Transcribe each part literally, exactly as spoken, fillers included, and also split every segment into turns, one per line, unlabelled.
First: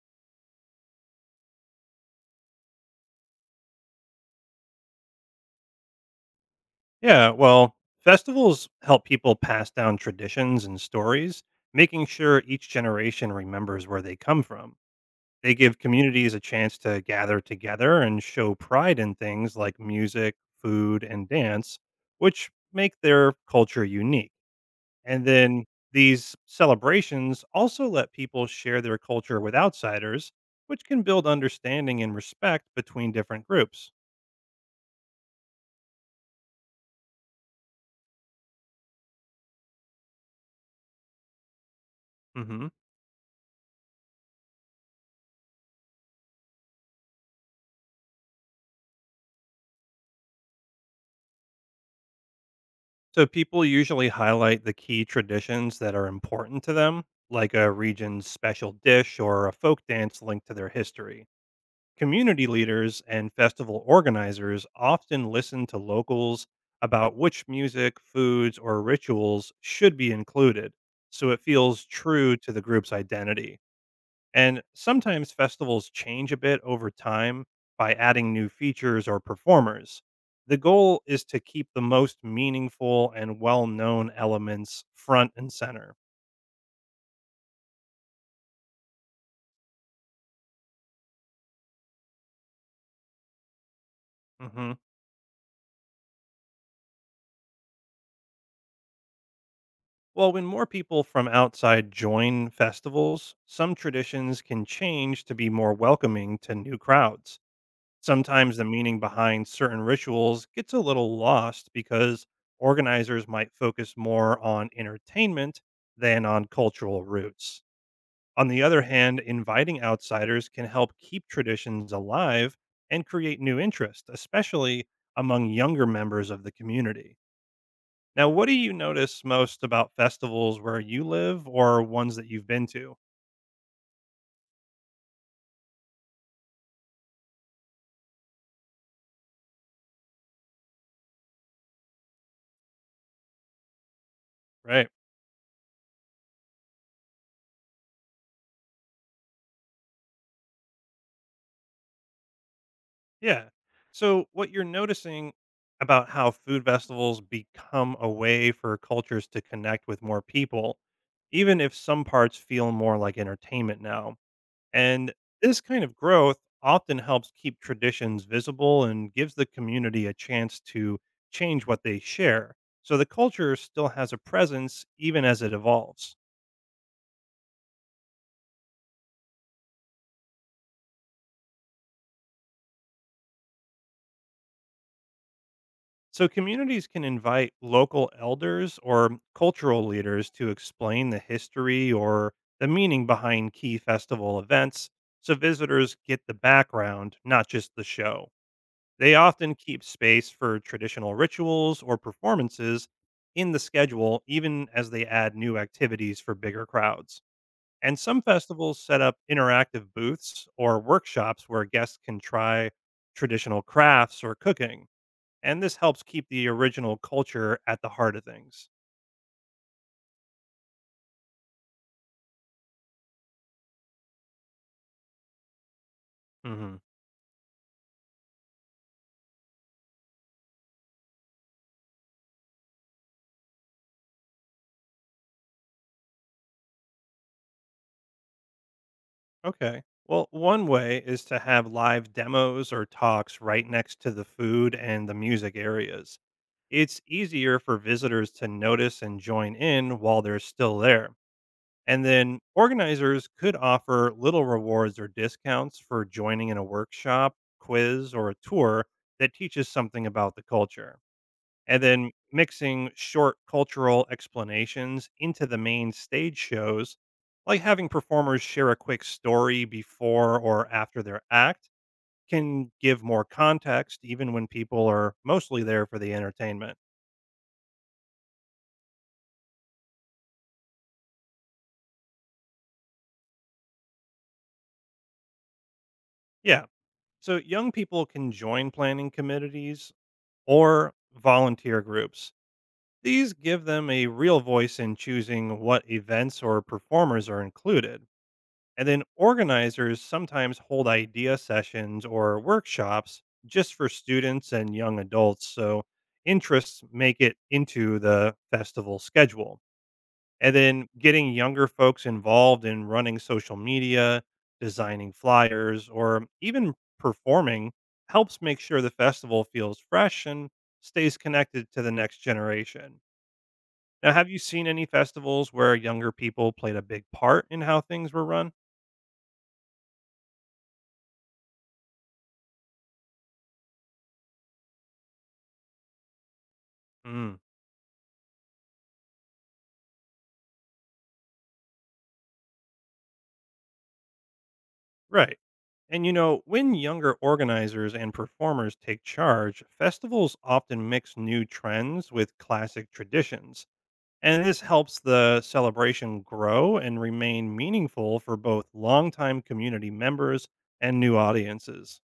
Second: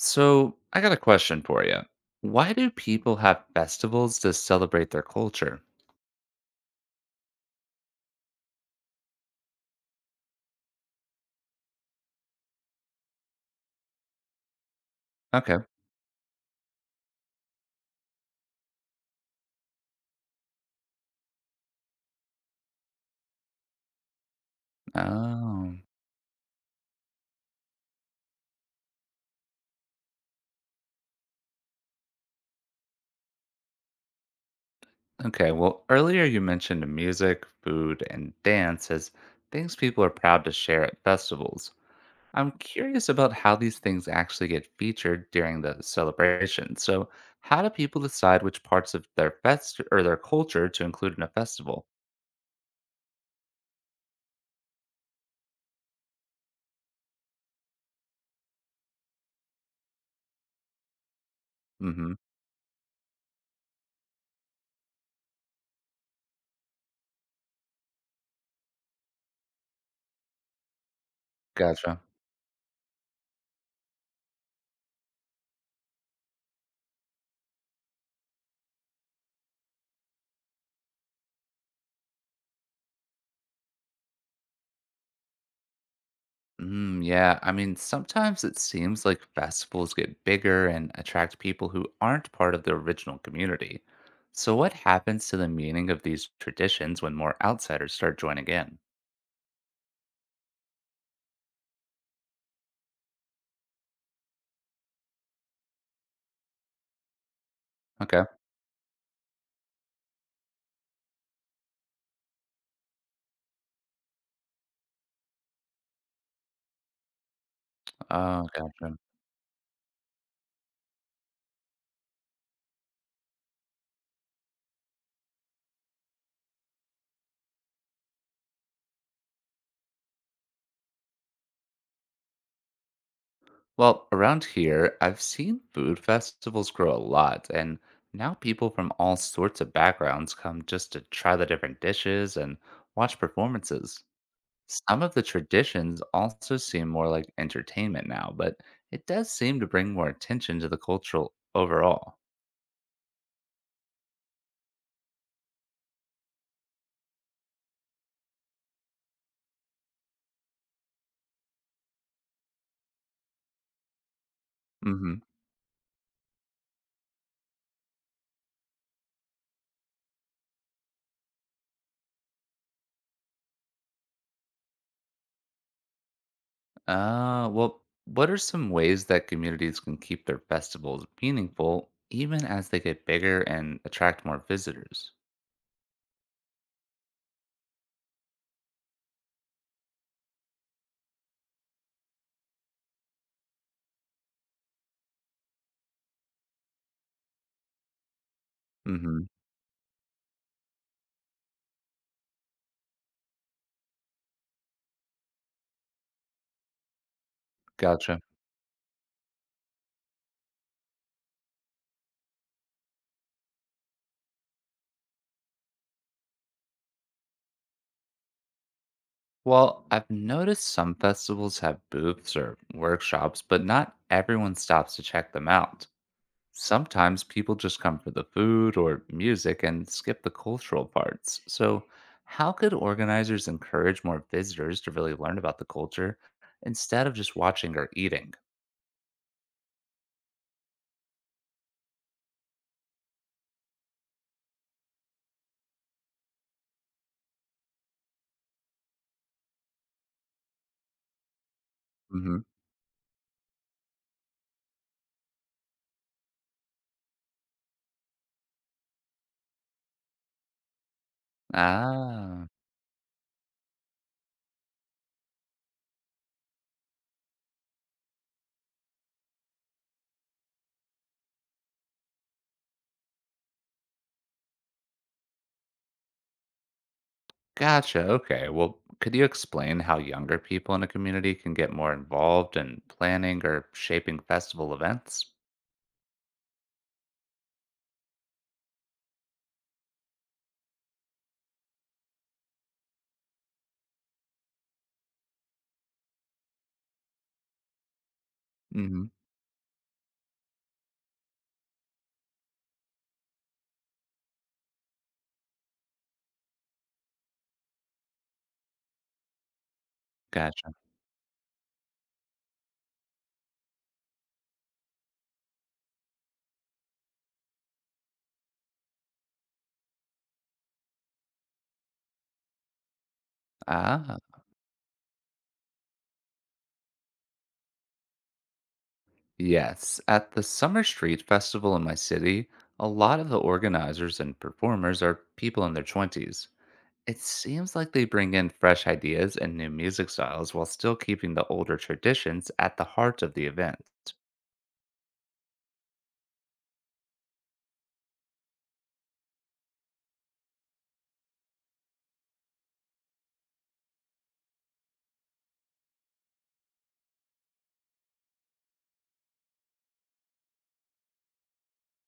So, I got a question for you. Why do people have festivals to celebrate their culture?
Yeah, well, festivals help people pass down traditions and stories, making sure each generation remembers where they come from. They
Okay.
give communities a chance to gather together and show pride in things like music, food, and dance, which make their culture unique. And then
Oh,
these celebrations also let people share their culture with outsiders, which can build understanding and respect between different groups.
okay. Well, earlier you mentioned music, food, and dance as things people are proud to share at festivals. I'm
hmm
curious about how these things actually get featured during the celebration. So, how do people decide which parts of their fest or their culture to include in a festival?
So people usually highlight the key traditions that are important to them, like a region's special dish or a folk dance linked to their history.
Mm-hmm.
Community leaders and festival organizers often listen to locals about which music, foods, or rituals should be included, so it feels
Gotcha.
true to the group's identity. And sometimes festivals change a bit over time by adding new features or performers. The goal is to keep the most meaningful and well known elements front and center.
Mm, yeah, I mean, sometimes it seems like festivals get bigger and attract people who aren't part of the original community. So,
hmm
what happens to the meaning of these traditions when more outsiders start joining in?
Well, when more people from outside join festivals, some traditions can change to be more welcoming to new crowds.
Okay.
Sometimes the meaning behind certain rituals gets a little lost because organizers might focus more on entertainment than on cultural roots.
Oh,
On the other
gotcha.
hand, inviting outsiders can help keep traditions alive and create new interest, especially among younger members of the community. Now, what do you notice most about festivals where you live or ones that you've been to?
Well, around here, I've seen food festivals grow a lot, and now people from all sorts of backgrounds come just to try the different dishes and watch performances.
Right.
Some of the traditions also seem more like entertainment now, but it does seem to bring more attention to the cultural overall.
Yeah. So, what you're noticing about how food festivals become a way for cultures to connect with more people, even if some parts feel more like entertainment now. And
Hmm.
this kind of growth often helps keep traditions visible and gives the community a chance to change what they share. So the culture still has a presence even as it evolves.
Uh, well, what are some ways that communities can keep their festivals meaningful even as they get bigger and attract more visitors?
So communities can invite local elders or cultural leaders to explain the history or the meaning behind key festival events so visitors get the background, not just the show. They
Hmm.
often keep space for traditional rituals or performances in the schedule, even as they add new activities for bigger crowds. And
Gotcha.
some festivals set up interactive booths or workshops where guests can try traditional crafts or cooking. And this helps keep the original culture at the heart of things.
Well, I've noticed some festivals have booths or workshops, but not everyone stops to check them out.
Mhm.
Sometimes people just come for the food or music and skip the cultural parts. So, how could organizers encourage more visitors to really learn about the culture instead of just watching or eating?
Okay. Well, one way is to have live demos or talks right next to the food and the music areas. It's easier for visitors to notice and join in while they're still there. And then
Hmm.
organizers could offer little rewards or discounts for joining in a workshop, quiz, or a tour that teaches something about the culture and then
Ah,
mixing short cultural explanations into the main stage shows, like having performers share a quick story before or after their act, can give more context even when people are mostly there for the entertainment.
gotcha. Okay. Well, could you explain how younger people in a community can get more involved in planning or shaping festival events?
Yeah. So young people can join planning committees or volunteer groups. These give them a real voice in choosing what events or performers are included. And then
Hmm.
organizers sometimes hold idea sessions or workshops just for students and young adults. So interests make it into the festival schedule. And
Gotcha.
then getting younger folks involved in running social media, designing flyers, or even performing helps make sure the festival feels fresh and stays connected to the next generation. Now,
Ah.
have you seen any festivals where younger people played a big part in how things were run?
Yes, at the Summer Street Festival in my city, a lot of the organizers and performers are people in their twenties. It
Mm.
seems like they bring in fresh ideas and new music styles while still keeping the older traditions at the heart of the event.
Right. And you know, when younger organizers and performers take charge, festivals often mix new trends with classic traditions. And this helps the celebration grow and remain meaningful for both longtime community members and new audiences.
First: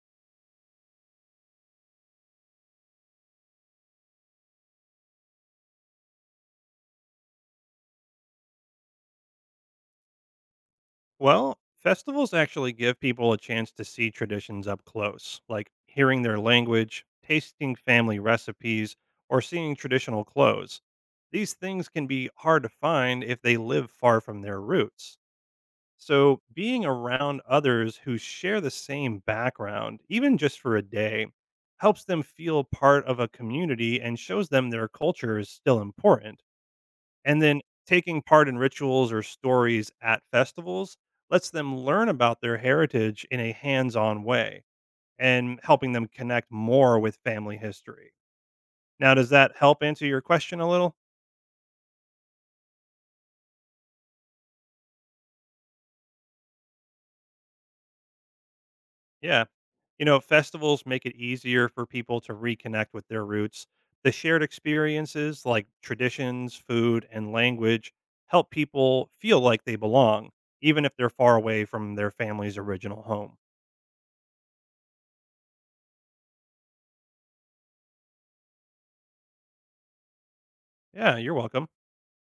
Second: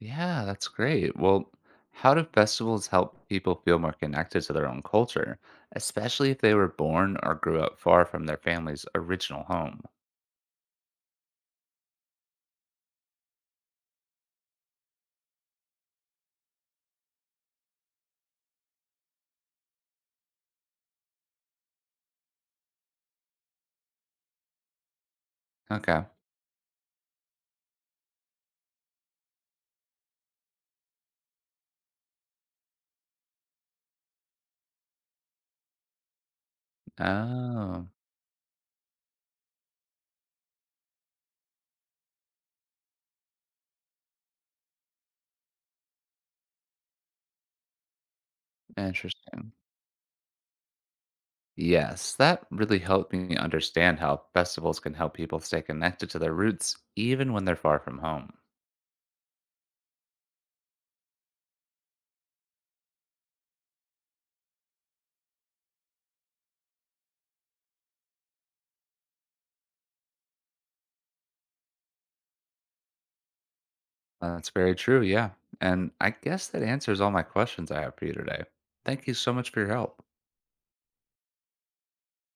Yeah, that's great. Well, how do festivals help people feel more connected to their own culture, especially if they were born or grew up far from their family's original home?
Well, festivals actually give people a chance to see traditions up close, like hearing their language, tasting family recipes, or seeing traditional clothes. These things can be hard to find if they live far from their roots.
Okay.
So, being around others who share the same background, even just for a day, helps them feel part of a community and shows them their culture is still important. And then
Oh,
taking part in rituals or stories at festivals lets them learn about their heritage in a hands on way and helping them connect more with family history. Now, does
interesting.
that help answer your question a little?
Yes, that really helped me understand how festivals can help people stay connected to their roots even when they're far from home.
Yeah. You know, festivals make it easier for people to reconnect with their roots. The shared experiences like traditions, food, and language help people feel like they belong, even if they're far away from their family's original home.
That's very true, yeah. And I guess that answers all my questions I have for you today. Thank you so much for your help.
Yeah, you're welcome.